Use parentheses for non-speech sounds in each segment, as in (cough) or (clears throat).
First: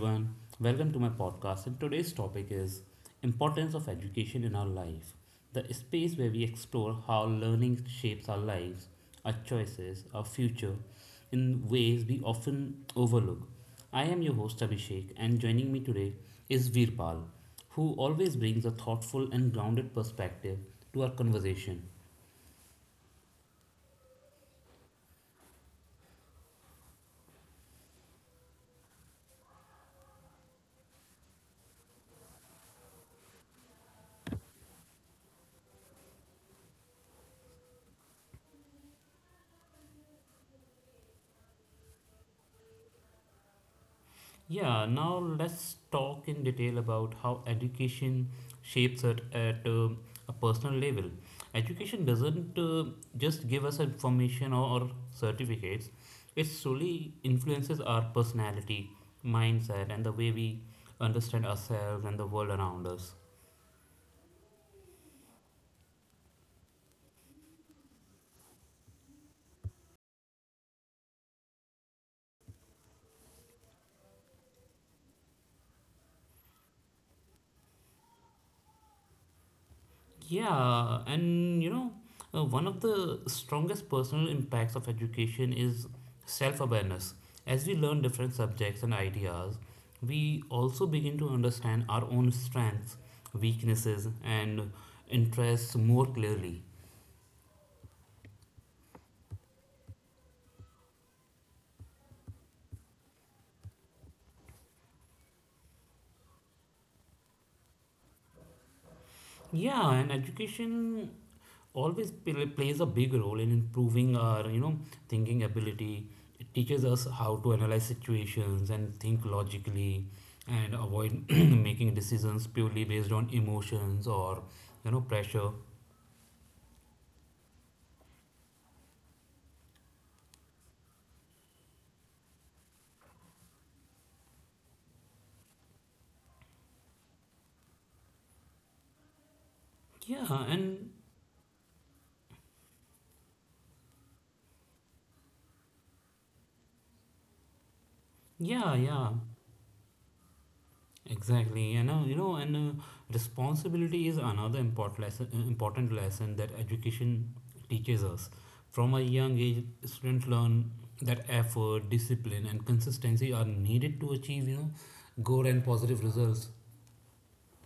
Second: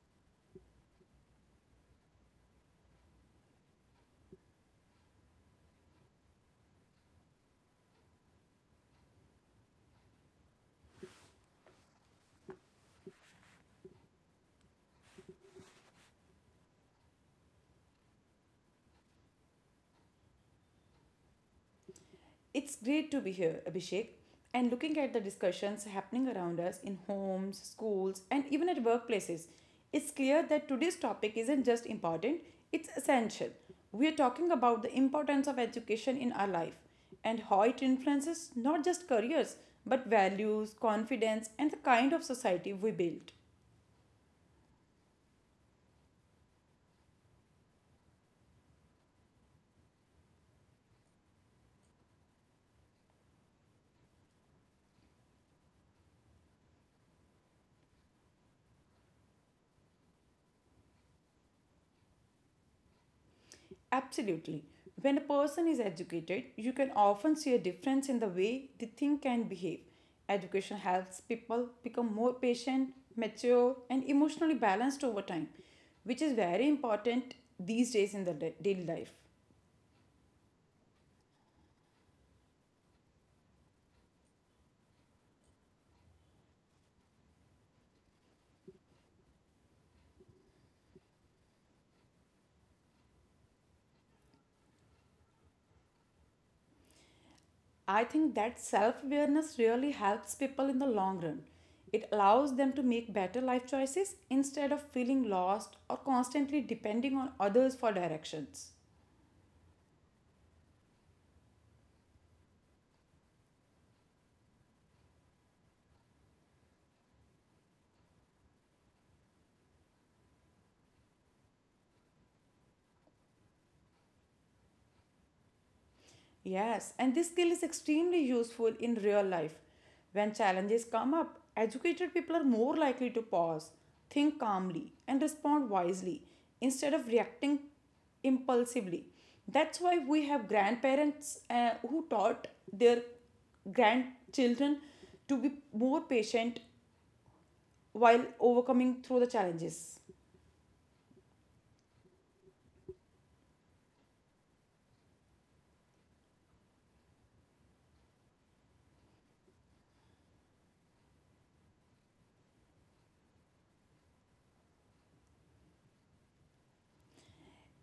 everyone. Welcome to my podcast. And today's topic is importance of education in our life. The space where we explore how learning shapes our lives, our choices, our future in ways we often overlook. I am your host Abhishek and joining me today is Veerpal, who always brings a thoughtful and grounded perspective to our conversation. It's great to be here, Abhishek. And looking at the discussions happening around us in homes, schools, and even at workplaces, it's clear that today's topic isn't just important, it's essential. We are talking about the importance of education in our life and how it influences not just careers, but values, confidence, and the kind of society we build. Yeah, now let's talk in detail about how education shapes it at a personal level. Education doesn't just give us information or certificates. It solely influences our personality, mindset, and the way we understand ourselves and the world around us. Absolutely. When a person is educated, you can often see a difference in the way they think and behave. Education helps people become more patient, mature, and emotionally balanced over time, which is very important these days in the daily life. Yeah, and one of the strongest personal impacts of education is self awareness. As we learn different subjects and ideas, we also begin to understand our own strengths, weaknesses, and interests more clearly. I think that self awareness really helps people in the long run. It allows them to make better life choices instead of feeling lost or constantly depending on others for directions. Yeah, and education always plays a big role in improving our thinking ability. It teaches us how to analyze situations and think logically, and avoid (clears throat) making decisions purely based on emotions or pressure. Yes, and this skill is extremely useful in real life. When challenges come up, educated people are more likely to pause, think calmly, and respond wisely instead of reacting impulsively. That's why we Yeah, have and grandparents who taught their grandchildren to be more patient while yeah, overcoming through yeah, the challenges. exactly. And responsibility is another important lesson that education teaches us. From a young age, students learn that effort, discipline, and consistency are needed to achieve good and positive results.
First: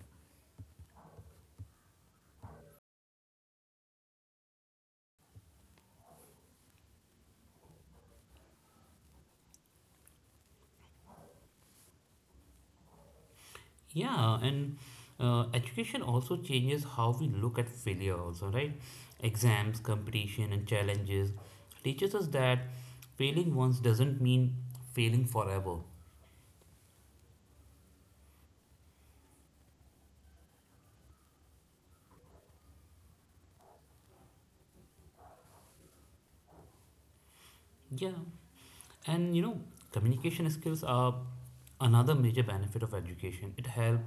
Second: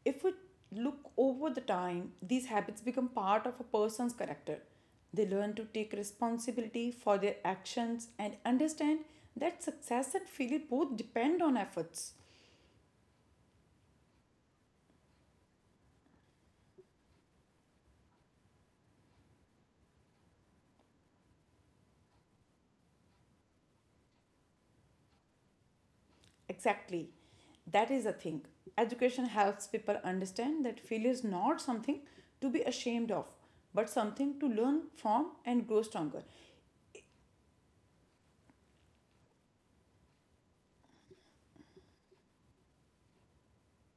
If we look over the time, these habits become part of a person's character. They learn to take responsibility for their actions and understand that success and failure both depend on efforts. Yeah, and education also changes how we look at failure, also, right? Exams, competition, and challenges teaches us that failing once doesn't mean failing forever. Exactly. That is the thing. Education helps people understand that failure is not something to be ashamed of, but something to learn from and grow stronger. Yeah, and communication skills are another major benefit of education. It helps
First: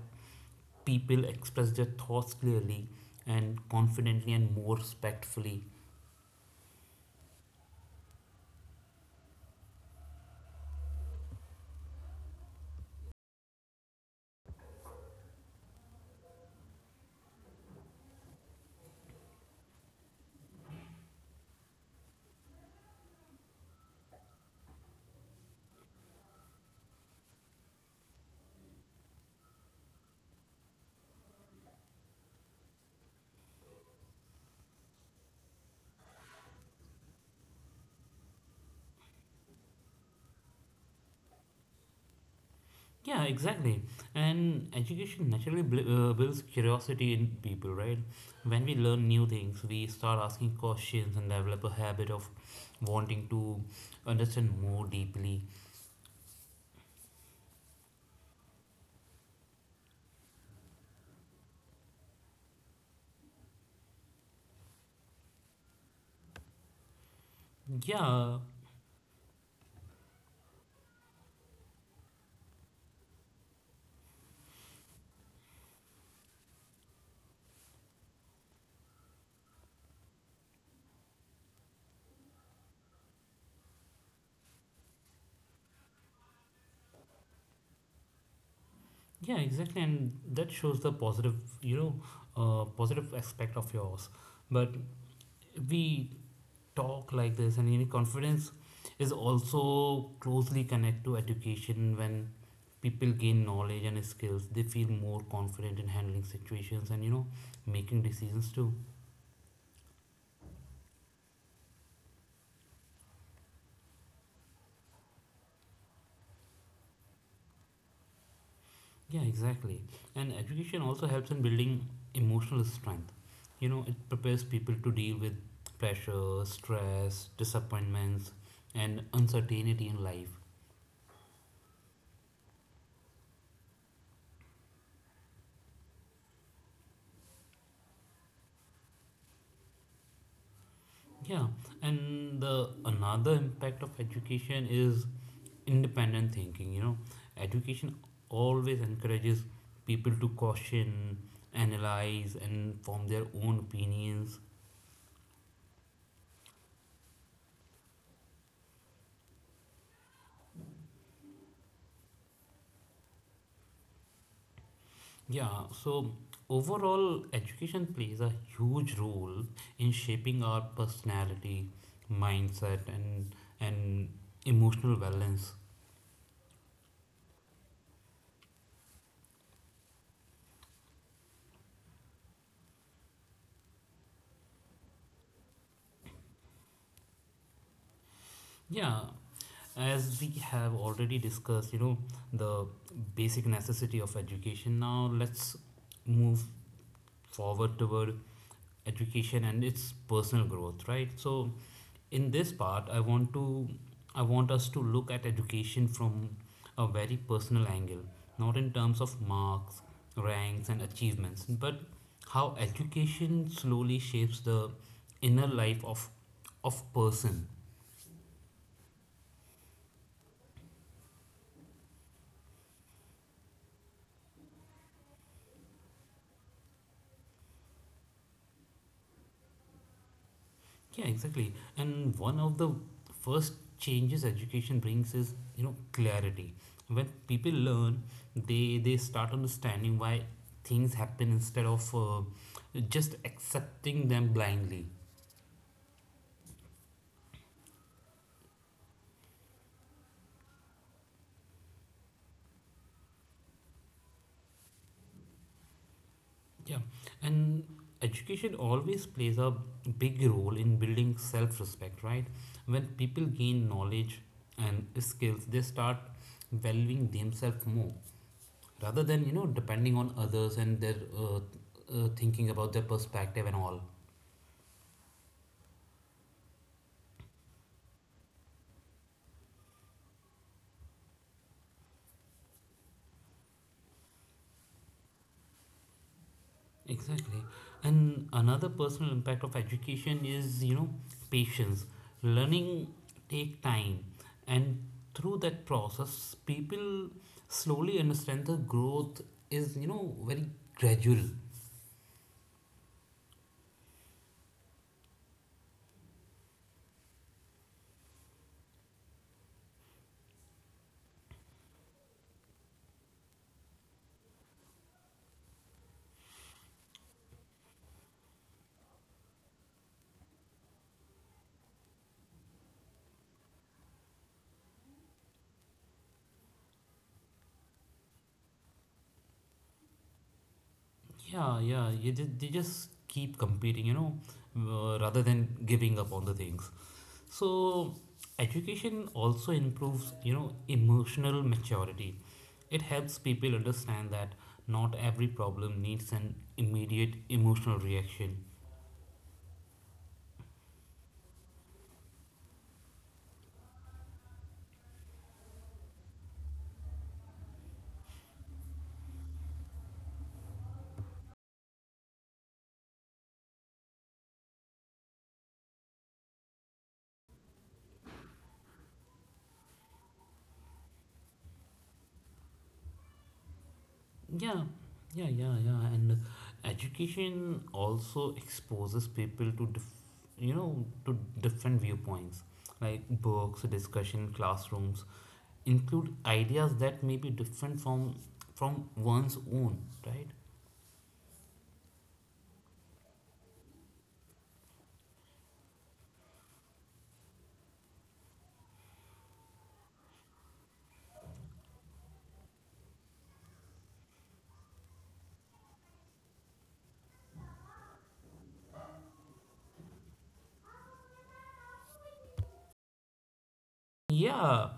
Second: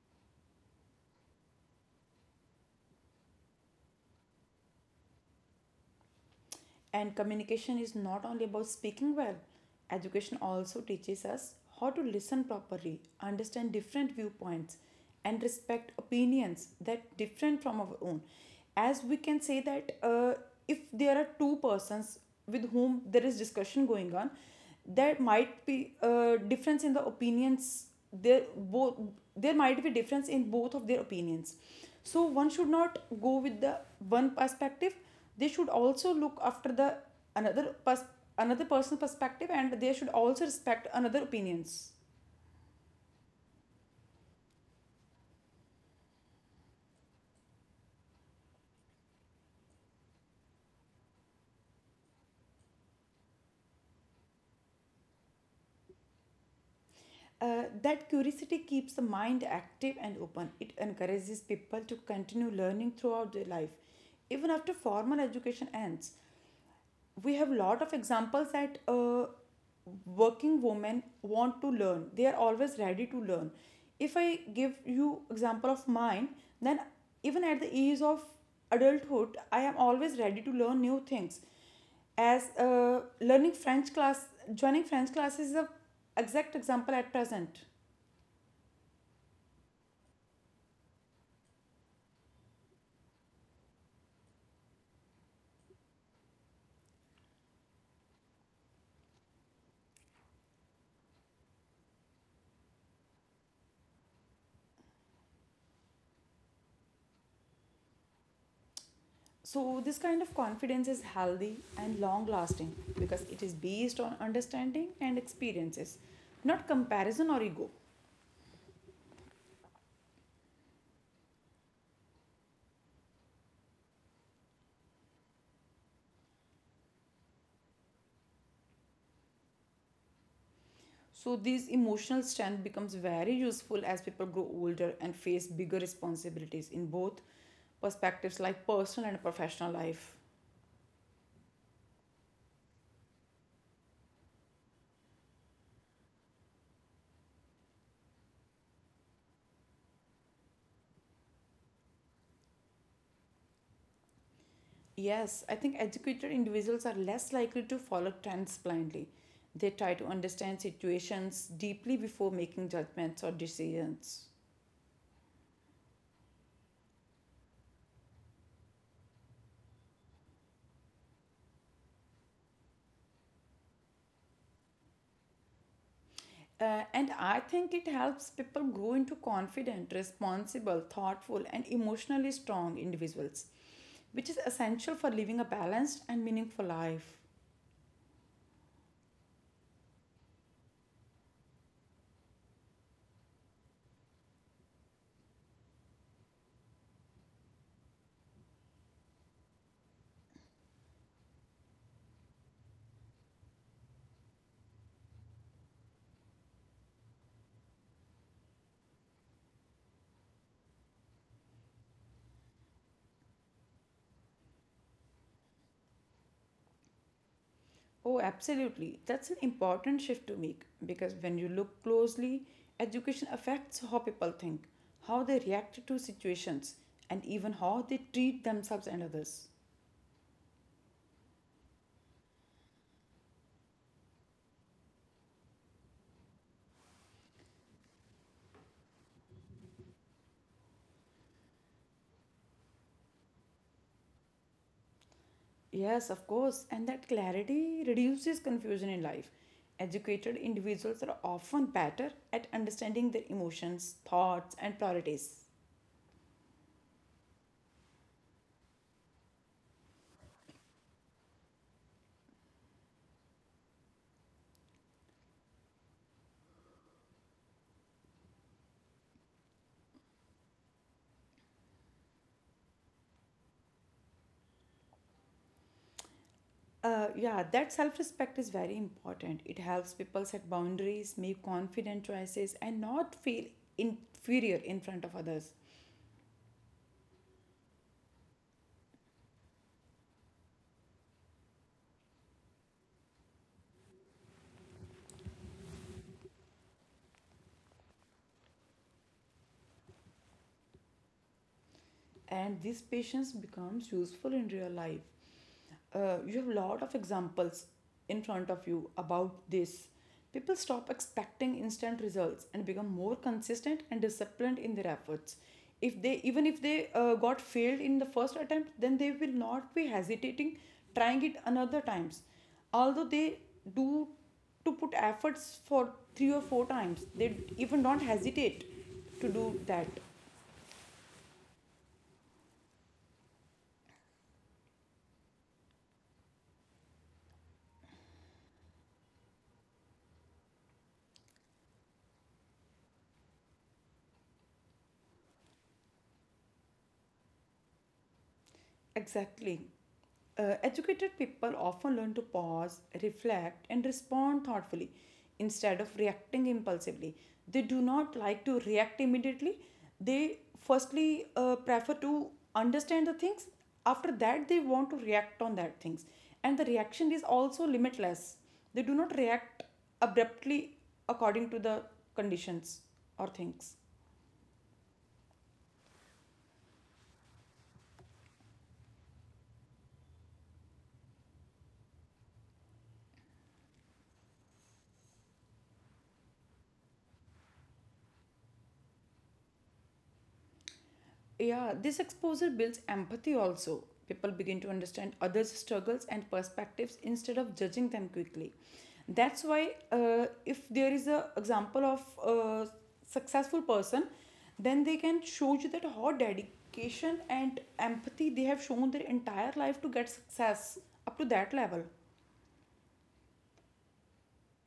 people express their thoughts clearly and confidently and more respectfully. And communication is not only about speaking well. Education also teaches us how to listen properly, understand different viewpoints, and respect opinions that different from our own. As we can say that if there are two persons with whom there is discussion going on, there might be a difference in the opinions. There both there might be difference in both of their opinions. So one should not go with the one perspective, they should also look after the another pers- another personal perspective, and they should also respect another opinions. Yeah, exactly. And education naturally builds curiosity in people, right? When we learn new things, we start asking questions and develop a habit of wanting to understand more deeply. Uh, that curiosity keeps the mind active and open. It encourages people to continue learning throughout their life even after formal education ends. We have a lot of Yeah, examples that working women want to learn. They are always ready to learn. If I give you example of mine, then even at the age of adulthood, I am always ready to learn new things. As learning french class joining French class is the exact example at present. yeah, exactly. And that shows the you know, positive aspect of yours. But we talk like this, and confidence is also closely connected to education. When people gain knowledge and skills, they feel more confident in handling situations and making decisions too. So this kind of confidence is healthy and long lasting because it is based on understanding and experiences, not comparison or ego. Yeah, exactly. And education also helps in building emotional strength. It prepares people to deal with pressure, stress, disappointments, and uncertainty in life. So, this emotional strength becomes very useful as people grow older and face bigger responsibilities in both perspectives, like personal and professional life. Yeah, and the another impact of education is independent thinking. Education always encourages people to caution, analyze, and form their own opinions. Yes, I think educated individuals are less likely to follow trends blindly. They try to understand situations deeply before making judgments or decisions. Yeah, so overall, education plays a huge role in shaping our personality, mindset, and emotional balance. And I think it helps people grow into confident, responsible, thoughtful, and emotionally strong individuals, which is essential for living a balanced and meaningful life. Yeah, as we have already discussed, the basic necessity of education. Now let's move forward toward education and its personal growth, right? So in this part, I want us to look at education from a very personal angle, not in terms of marks, ranks, and achievements, but how education slowly shapes the inner life of person. Oh, absolutely. That's an important shift to make because when you look closely, education affects how people think, how they react to situations, and even how they treat themselves and others. Yeah, exactly. And one of the first changes education brings is clarity. When people learn, they start understanding why things happen instead of just accepting them blindly. Yes, of course, and that clarity reduces confusion in life. Educated individuals are often better at understanding their emotions, thoughts, and priorities. Yeah, and education always plays a big role in building self-respect, right? When people gain knowledge and skills, they start valuing themselves more, rather than depending on others and their thinking about their perspective and all. Yeah, that self respect is very important. It helps people set boundaries, make confident choices, and not feel inferior in front of others. Exactly. And another personal impact of education is patience. Learning take time, and through that process people slowly understand the growth is very gradual. And this patience becomes useful in real life. Uh, you have a lot of examples in front of you about this. People stop expecting instant results and become more consistent and disciplined in their efforts. If they even if they got failed in the first attempt, then they will not be hesitating trying it another times, although they do to put efforts for three or four times. They even don't hesitate to do that. Yeah, yeah, they just keep competing, you know, rather than giving up on the things. So, education also improves emotional maturity. It helps people understand that not every problem needs an immediate emotional reaction. Exactly. Educated people often learn to pause, reflect, and respond thoughtfully instead of reacting impulsively. They do not like to react immediately. They firstly prefer to understand the things. After that, they want to react on that things, and the reaction is also limitless. They do not react abruptly according to the conditions or things. Yeah, yeah, yeah, yeah. And education also exposes people to different viewpoints, like books, discussion, classrooms, include ideas that may be different from one's own, right? Yeah, this exposure builds empathy also. People begin to understand others' struggles and perspectives instead of judging them quickly. That's why, if there is a example of a successful person, then they can show you that how dedication and empathy they have shown their entire life to get success up to that level. Yeah,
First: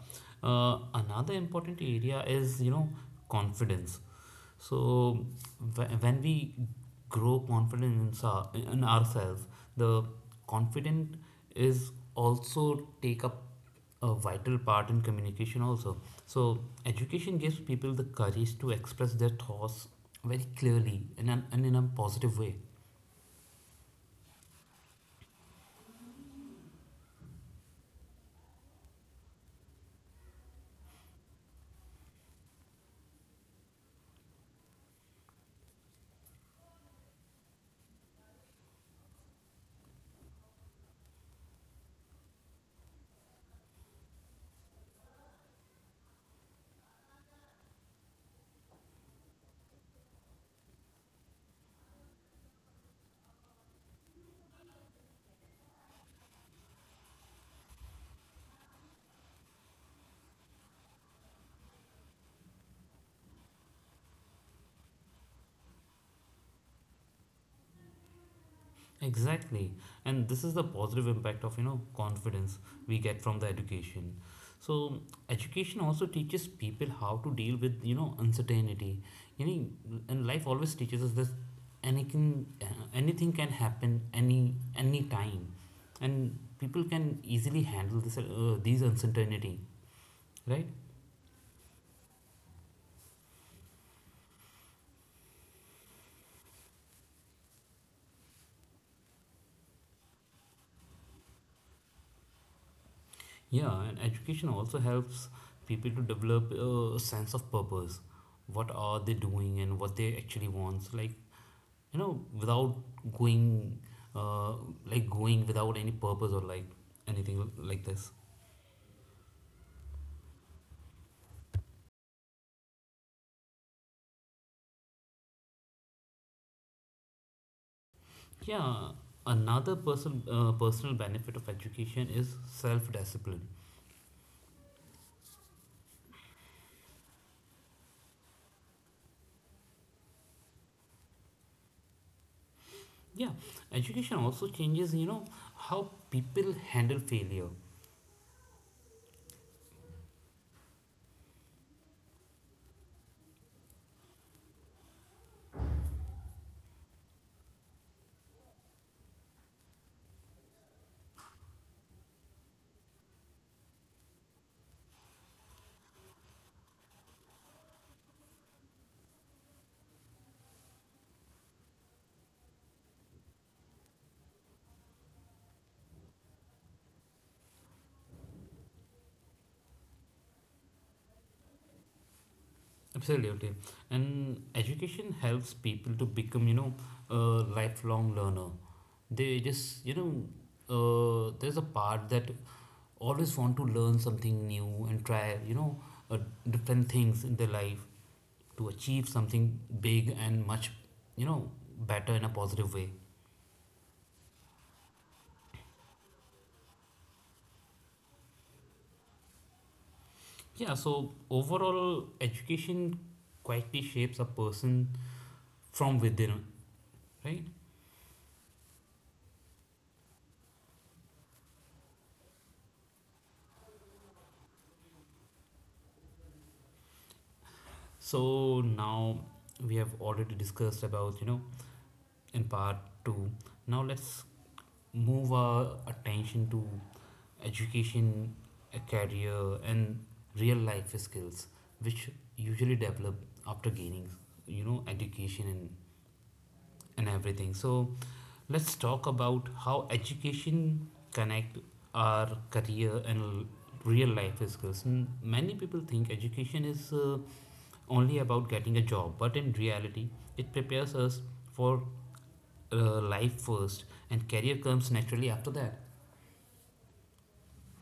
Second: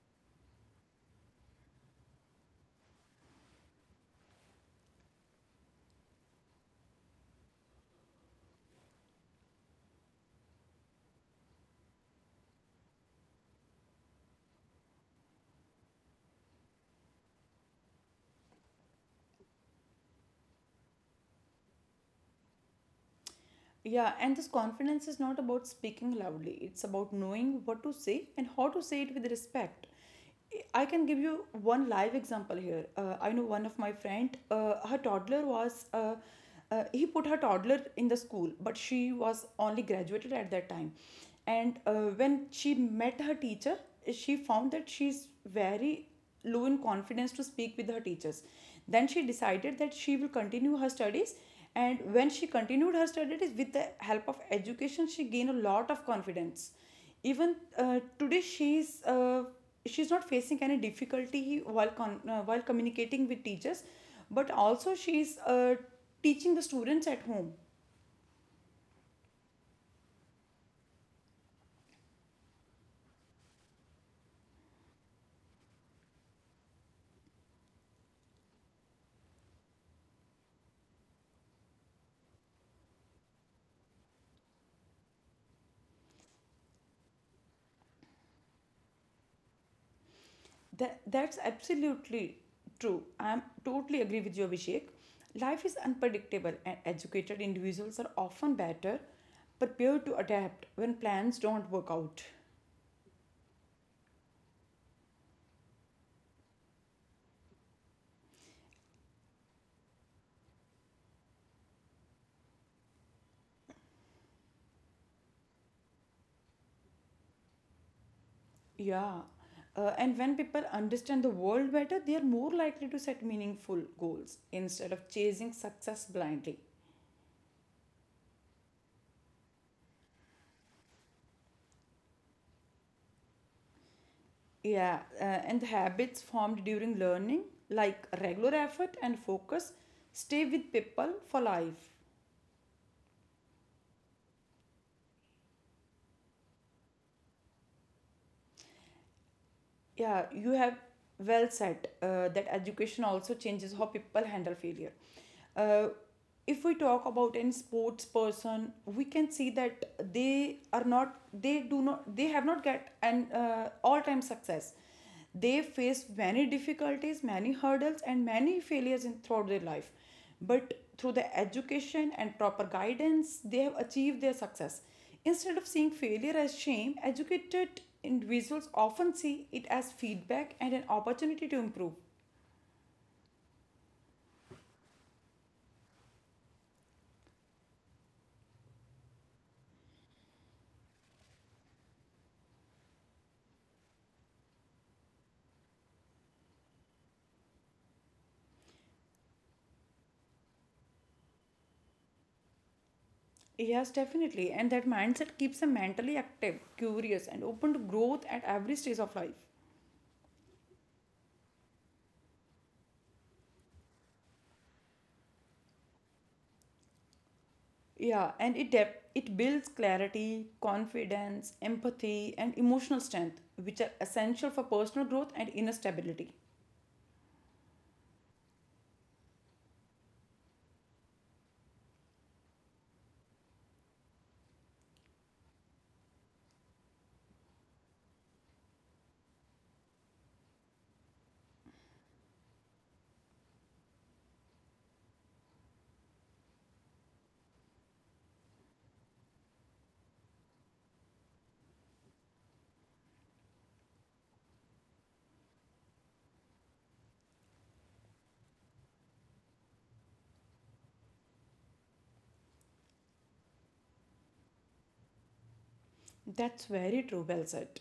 another important area is confidence. So when we grow confidence in in ourselves, the confident is also take up a vital part in communication also. So education gives people the courage to express their thoughts very clearly in an, and in a positive way. Yeah, and this confidence is not about speaking loudly. It's about knowing what to say and how to say it with respect. I can give you one live example here. I know one of my friend, he put her toddler in the school, but she was only graduated at that time. And when she met her teacher, she found that she's very low in confidence to speak with her teachers. Then she decided that she will continue her studies. And when she continued her studies with the help of education, she gained a lot of confidence. Even today, she's not facing any difficulty while communicating with teachers, but also she's teaching the students at home. Exactly. And this is the positive impact of confidence we get from the education. So education also teaches people how to deal with uncertainty. And life always teaches us this. Anything can happen any time. And people can easily handle this these uncertainty, right? That, that's absolutely true. I'm totally agree with you, Abhishek. Life is unpredictable, and educated individuals are often better prepared to adapt when plans don't work out. Yeah, and education also helps people to develop a sense of purpose. What are they doing, and what they actually want? Like, without going, uh, like going without any purpose or like anything like this. Yeah, and when people understand the world better, they are more likely to set meaningful goals instead of chasing success blindly. Yeah, another personal benefit of education is self discipline. Yeah, and the habits formed during learning, like regular effort and focus, stay with people for life. Yeah, education also changes how people handle failure. Yeah, you have well said that education also changes how people handle failure. Uh, if we talk about any sports person, we can see that they have not get an all-time success. They face many difficulties, many hurdles, and many failures in throughout their life. But through the education and proper guidance, they have achieved their success. Instead of seeing failure as shame, educated individuals often see it as feedback and an opportunity to improve. Absolutely. And education helps people to become a lifelong learner. They just there's a part that always want to learn something new and tryuh, different things in their life to achieve something big and much, you know, better in a positive way. Yes, definitely. And that mindset keeps them mentally active, curious, and open to growth at every stage of life. Yeah, so overall, education quietly shapes a person from within, right? Yeah, and it it builds clarity, confidence, empathy, and emotional strength, which are essential for personal growth and inner stability. So now we have already discussed about in part two. Now let's move our attention to education, a career, and real life skills, which usually develop after gaining education and everything. So let's talk about how education connect our career and real life skills. Many people think education is only about getting a job, but in reality, it prepares us for life first, and career comes naturally after that. That's very true. Well said.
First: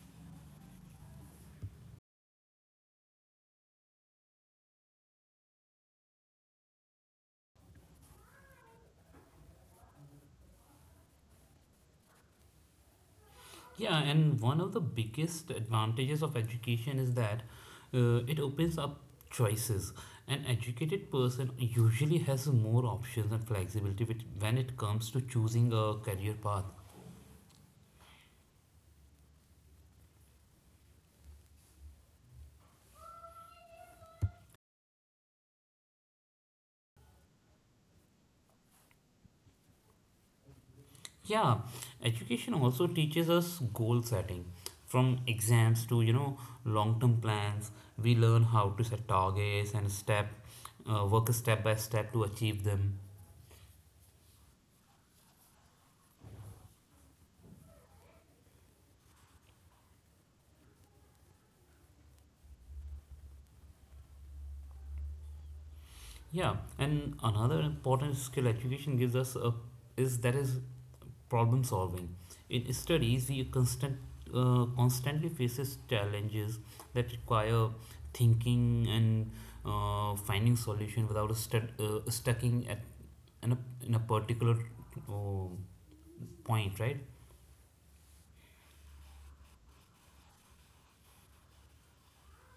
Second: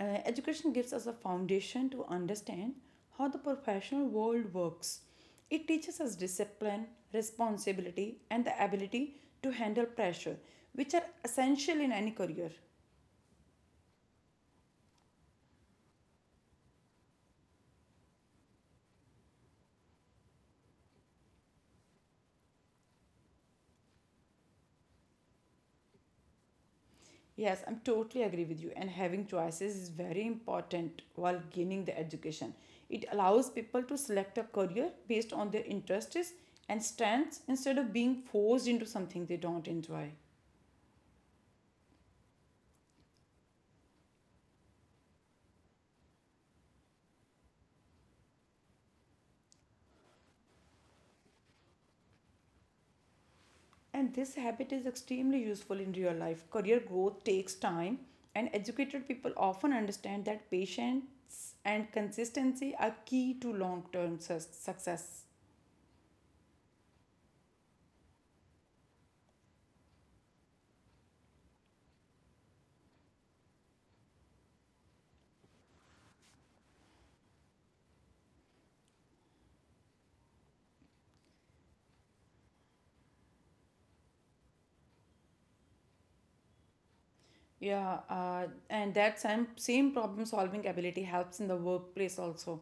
Education gives us a foundation to understand how the professional world works. It teaches us discipline, responsibility, and the ability to handle pressure, which are essential in any career. Yeah, and one of the biggest advantages of education is that it opens up choices. An educated person usually has more options and flexibility when it comes to choosing a career path. Yes, I'm totally agree with you. And having choices is very important while gaining the education. It allows people to select a career based on their interests and strengths instead of being forced into something they don't enjoy. Yeah, education also teaches us goal setting. From exams to long-term plans, we learn how to set targets and work step by step to achieve them. And this habit is extremely useful in real life. Career growth takes time, and educated people often understand that patience and consistency are key to long term success. Yeah, and another important skill education gives us is that is problem solving. In studies, we constantly faces challenges that require thinking and finding solution without stucking in a, in a particular oh, point, right? Yeah, and that same problem solving ability helps in the workplace also.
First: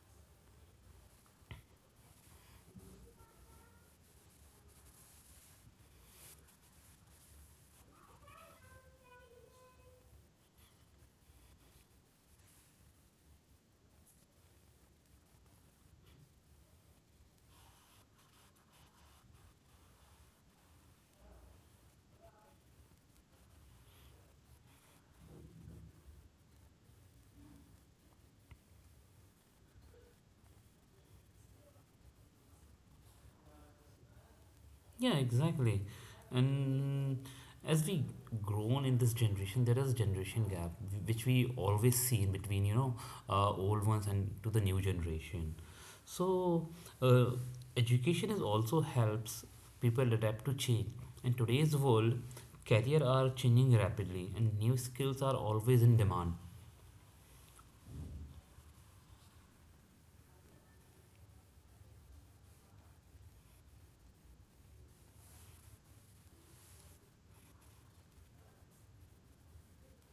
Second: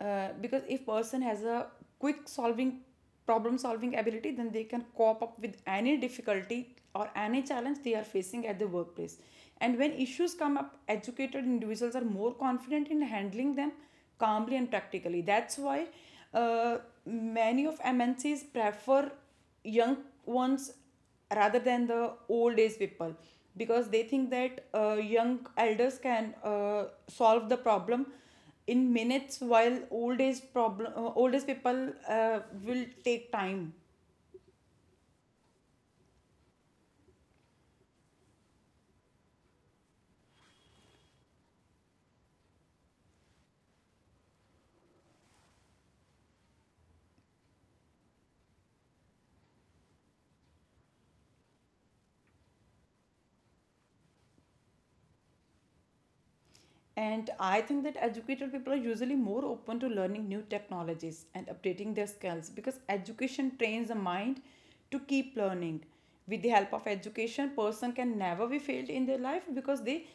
Because if person has a quick solving problem solving ability, then they can cope up with any difficulty or any challenge they are facing at the workplace. And when issues come up, educated individuals are more confident in handling them calmly and practically. That's why uh, many of MNCs prefer young ones rather than the old age people because they think that young elders can solve the problem in minutes, while old age people uh, will take time. Yeah, exactly. And as we grown in this generation, there is generation gap which we always see in between, old ones and to the new generation. So uh, education is also helps people adapt to change. In today's world, career are changing rapidly and new skills are always in demand. And I think that educated people are usually more open to learning new technologies and updating their skills because education trains the mind to keep learning. With the help of education, person can never be failed in their life because they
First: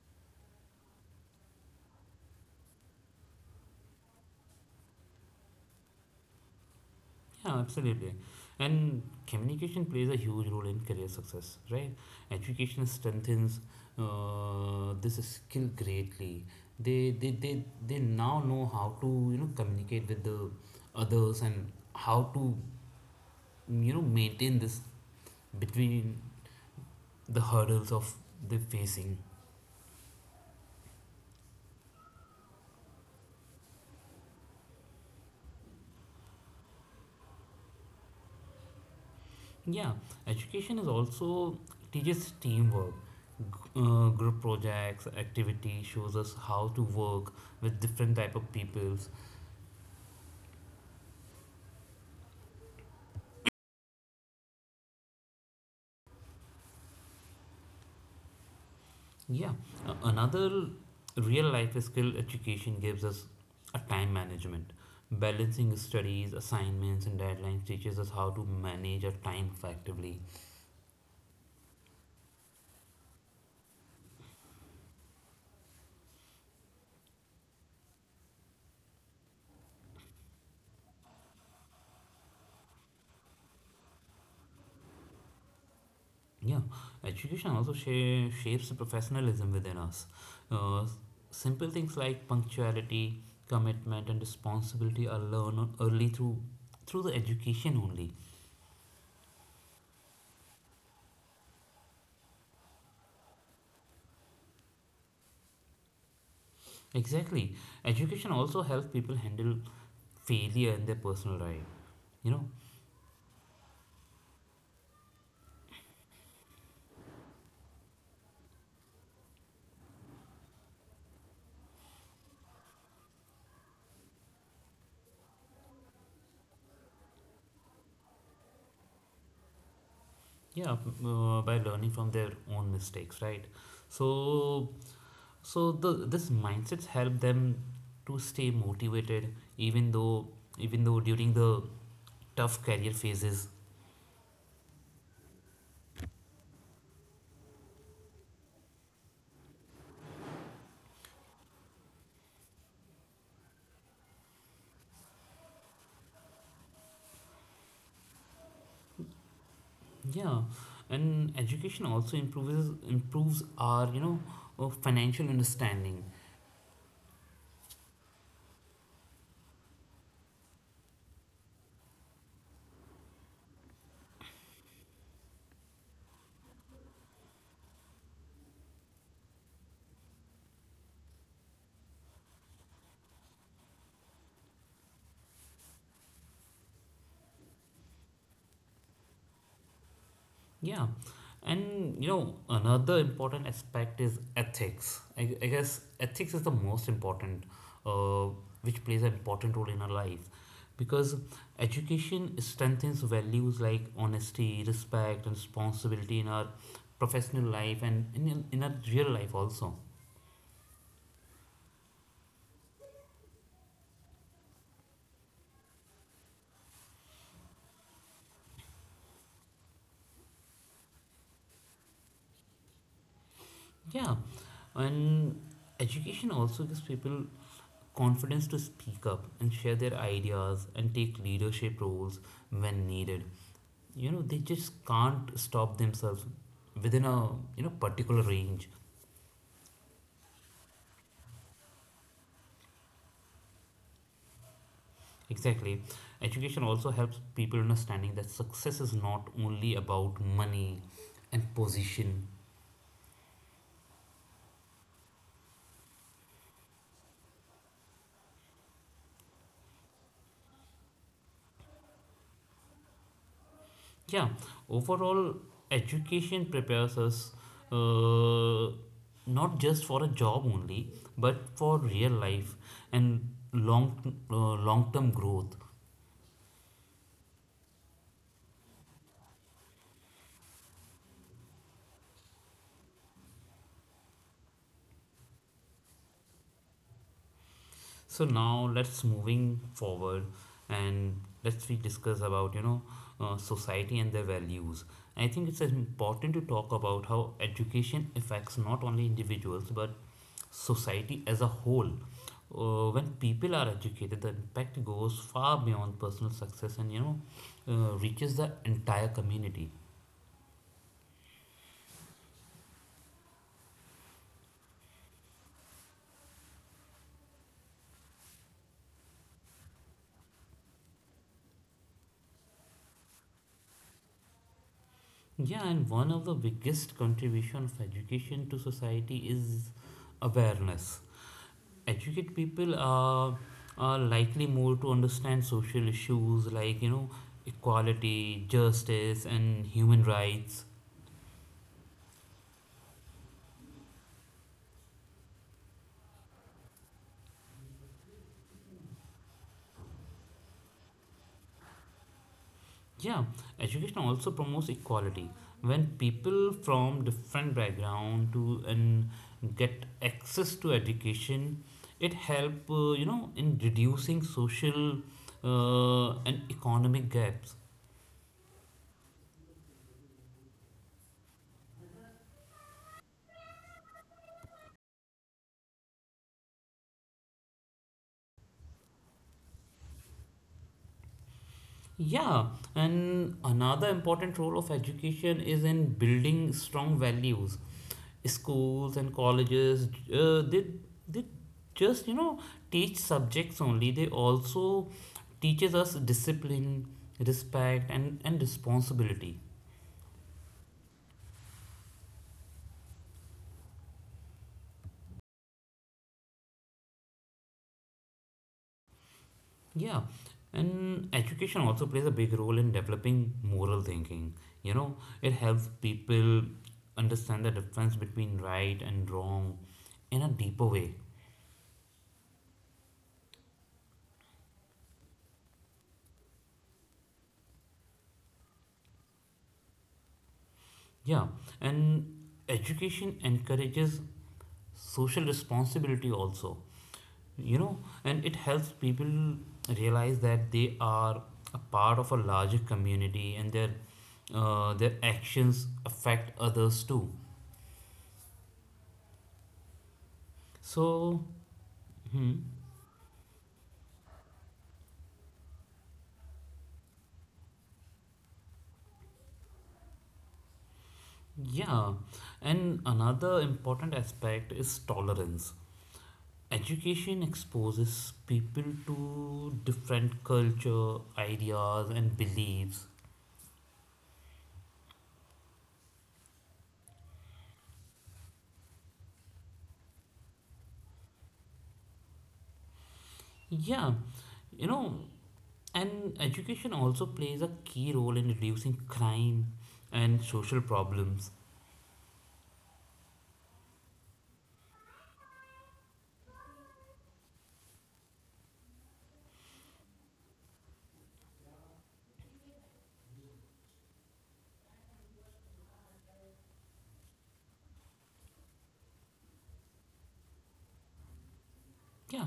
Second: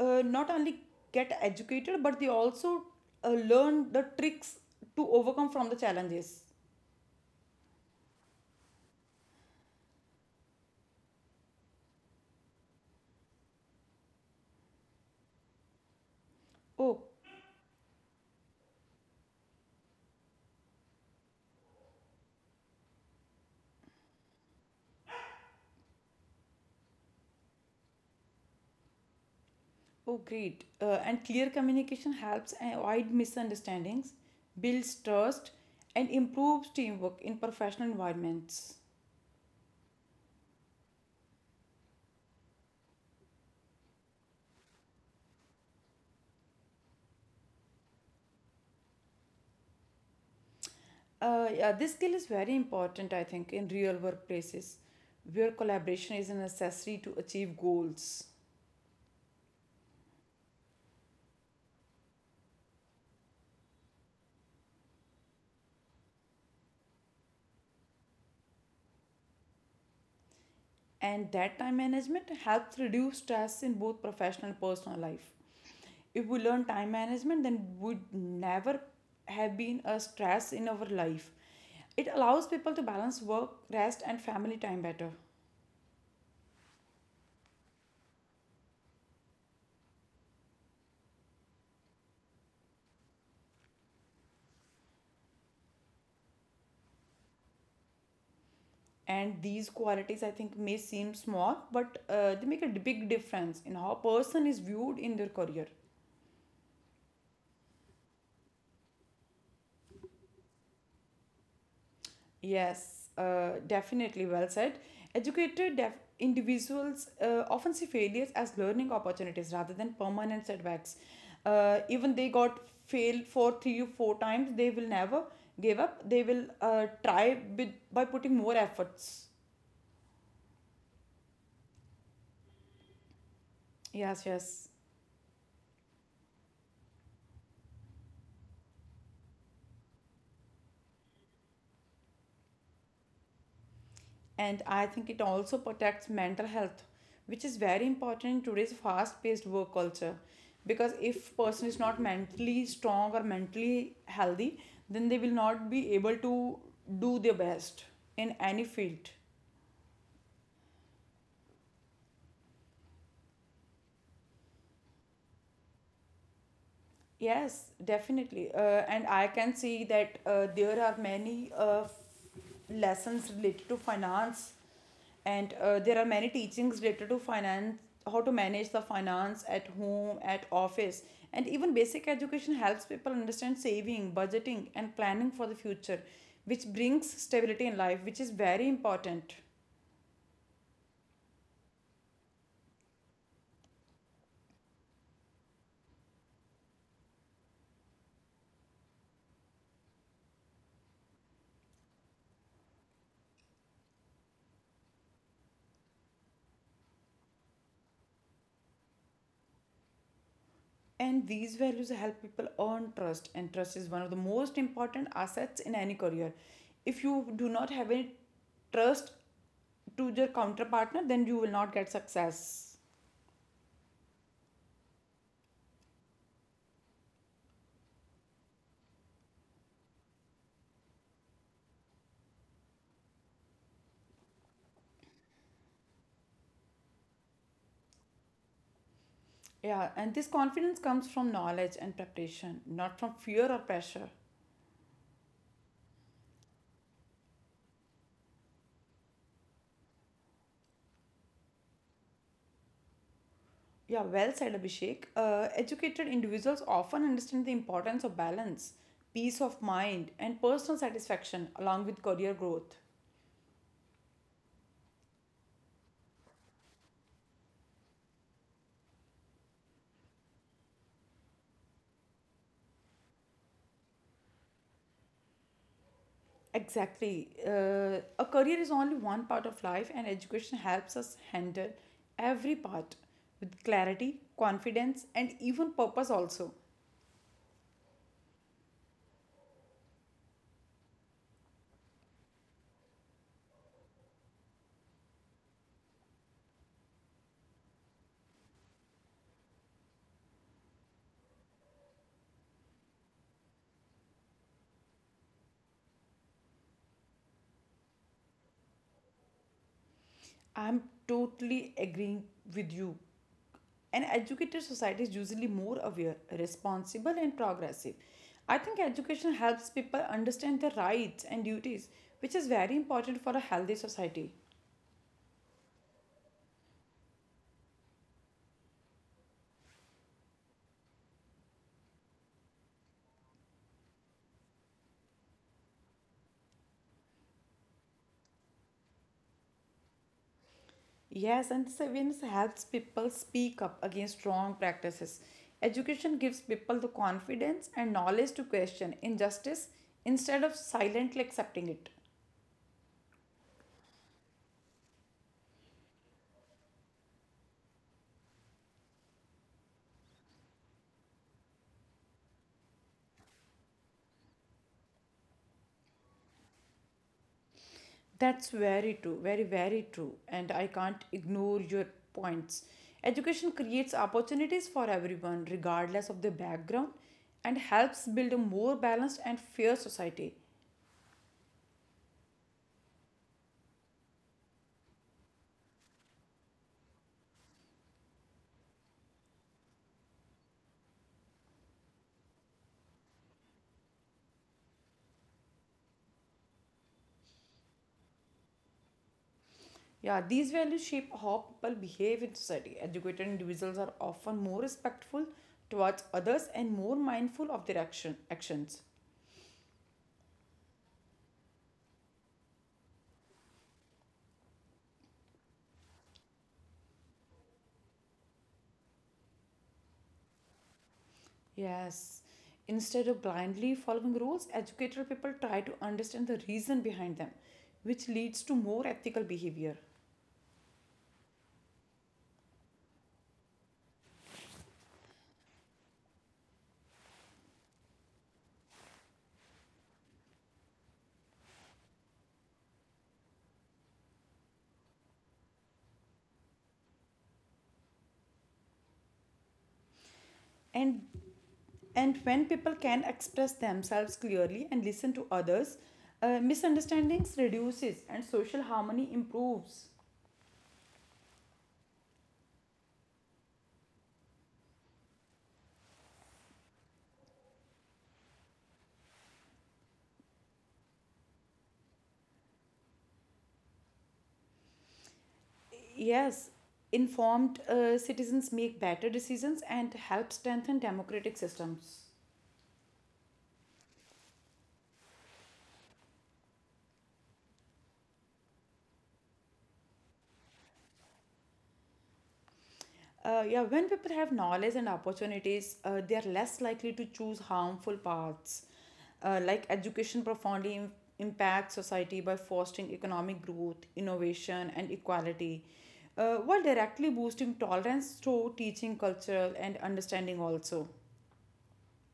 not only get educated but they also learn the tricks to overcome from the challenges. Yeah, absolutely. And communication plays a huge role in career success, right? Education strengthens this skill greatly. Oh, They now know how to communicate with the others and how to maintain this between the hurdles of the facing. oh, great! And clear communication helps avoid misunderstandings, builds trust, and improves teamwork in professional environments. Yeah, education is also teaches teamwork. G- Group projects activity shows us how to work with different type of people. Yeah, this skill is very important, I think, in real workplaces where collaboration is a necessary to achieve goals. Yeah, another real life skill education gives us a time management. Balancing studies, assignments, and deadlines teaches us how to manage our time effectively. And that time management helps reduce stress in both professional and personal life. If we learn time management, then would never have been a stress in our life. It allows people to balance work, rest, and family time better. Yeah, education also shapes the professionalism within us. Uh, Simple things like punctuality, commitment, and responsibility are learned early through the education only. And these qualities, I think, may seem small, but they make a big difference in how a person is viewed in their career. Exactly, education also helps people handle failure in their personal life, you know Yes, definitely well said. Educated individuals often see failures as learning opportunities rather than permanent setbacks. Even they got failed for three or four times, they will never give up. They will try by putting more efforts. yeah, by learning from their own mistakes, right? Yes, yes. So so the this mindsets help them to stay motivated even though even though during the tough career phases. And I think it also protects mental health, which is very important in today's fast paced work culture, because if person is not mentally strong or mentally healthy, then they will not be able to do their best in any field. Yeah, and education also improves our financial understanding. Yes, definitely. And I can see that there are many lessons related to finance, and there are many teachings related to finance, how to manage the finance at home, at office. And even basic education helps people understand saving, budgeting and planning for the future, which brings stability in life, which is very important. Yeah, and another important aspect is ethics. I guess ethics is the most important, uh, which plays an important role in our life, because education strengthens values like honesty, respect, and responsibility in our professional life and in our real life also. And these values help people earn trust, and trust is one of the most important assets in any career. If you do not have any trust to your counterpartner, then you will not get success. Yeah, and education also gives people confidence to speak up and share their ideas and take leadership roles when needed. They just can't stop themselves within a particular range. Yeah, and this confidence comes from knowledge and preparation, not from fear or pressure. Exactly, education also helps people understanding that success is not only about money and position. Yeah, well said, Abhishek. Educated individuals often understand the importance of balance, peace of mind, and personal satisfaction along with career growth. Yeah, overall, education prepares us, uh, not just for a job only, but for real life and long uh, long term growth. Exactly. A career is only one part of life, and education helps us handle every part with clarity, confidence, and even purpose. Also, So now let's moving forward, and let's we discuss about society and their values. I think it's important to talk about how education affects not only individuals but society as a whole. When people are educated, the impact goes far beyond personal success and reaches the entire community. I'm totally agreeing with you. An educated society is usually more aware, responsible, and progressive. I think education helps people understand their rights and duties, which is very important for a healthy society. Yeah, and one of the biggest contribution of education to society is awareness educate people are likely more to understand social issues like equality justice and human rights. Yes, and this awareness helps people speak up against wrong practices. Education gives people the confidence and knowledge to question injustice instead of silently accepting it. Yeah, education also promotes equality when people from different background to and get access to education it help in reducing social and economic gaps. That's very true, very, very true. And I can't ignore your points. Education creates opportunities for everyone, regardless of their background, and helps build a more balanced and fair society. Yeah, and another important role of education is in building strong values. Schools and colleges, they just teach subjects only. They also teaches us discipline, respect, and responsibility. Yeah, these values shape how people behave in society. Educated individuals are often more respectful towards others and more mindful of their action, actions. Yeah, and education also plays a big role in developing moral thinking. You know, it helps people understand the difference between right and wrong in a deeper way. Yes. Instead of blindly following rules, educated people try to understand the reason behind them, which leads to more ethical behavior. Yeah, and education encourages social responsibility also, you know, and it helps people realize that they are a part of a larger community and their actions affect others too. And So, and hmm, when people can express themselves clearly and listen to others, misunderstandings reduces and social harmony improves. yeah, and another important aspect is tolerance. Education exposes people to different culture, ideas, and beliefs. Yes, informed citizens make better decisions and help strengthen democratic systems. Yeah, you know, and education also plays a key role in reducing crime and social problems. Yeah, when people have knowledge and opportunities, they are less likely to choose harmful paths. Like education profoundly impacts society by fostering economic growth, innovation, and equality, while directly boosting tolerance through teaching, cultural, and understanding also. Yeah,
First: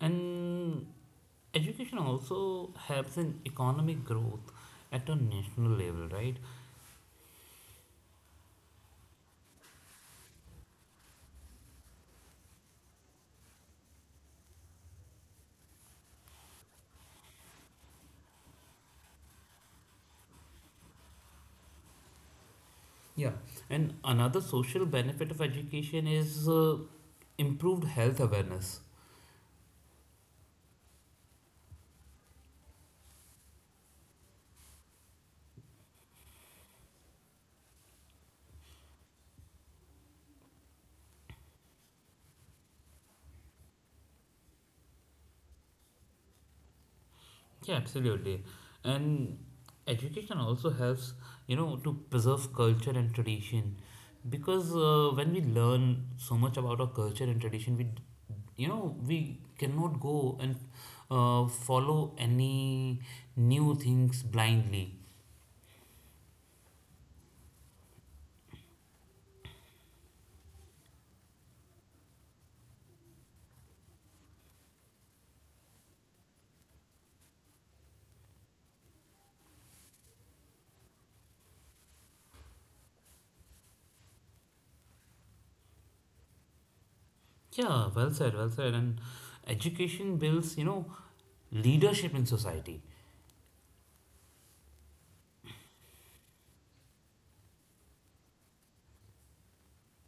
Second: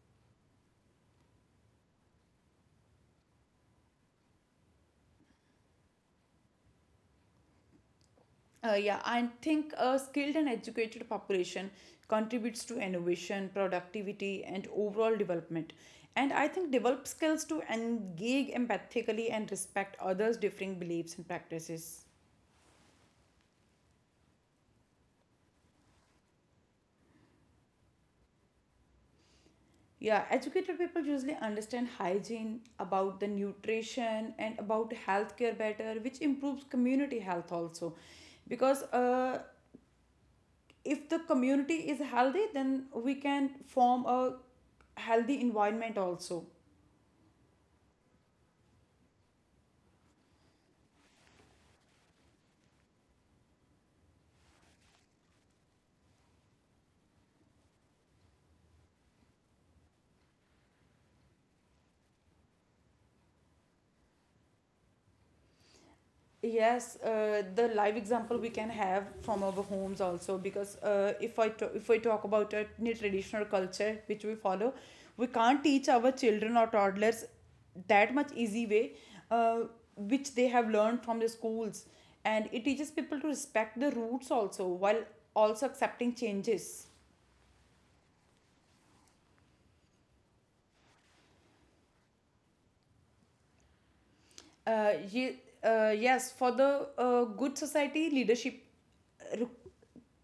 and education also helps in economic growth at a national level, right? Yeah, I think a skilled and educated population contributes to innovation, productivity, and overall development. And I think develop skills to engage empathically and respect others' differing beliefs and practices. Yeah, and another social benefit of education is improved health awareness. Yeah, educated people usually understand hygiene, about the nutrition, and about healthcare better, which improves community health also. Because if the community is healthy, then we can form a healthy environment also. Yeah, absolutely. And education also helps, you know, to preserve culture and tradition because when we learn so much about our culture and tradition, we we cannot go and follow any new things blindly. Yes, the live example we can have from our homes also, because if if we talk about a traditional culture which we follow, we can't teach our children or toddlers that much easy way, uh, which they have learned from the schools, and it teaches people to respect the roots also while also accepting changes. Yeah, well said, well said, and education builds leadership in society. Uh, ye- yes, for the good society, leadership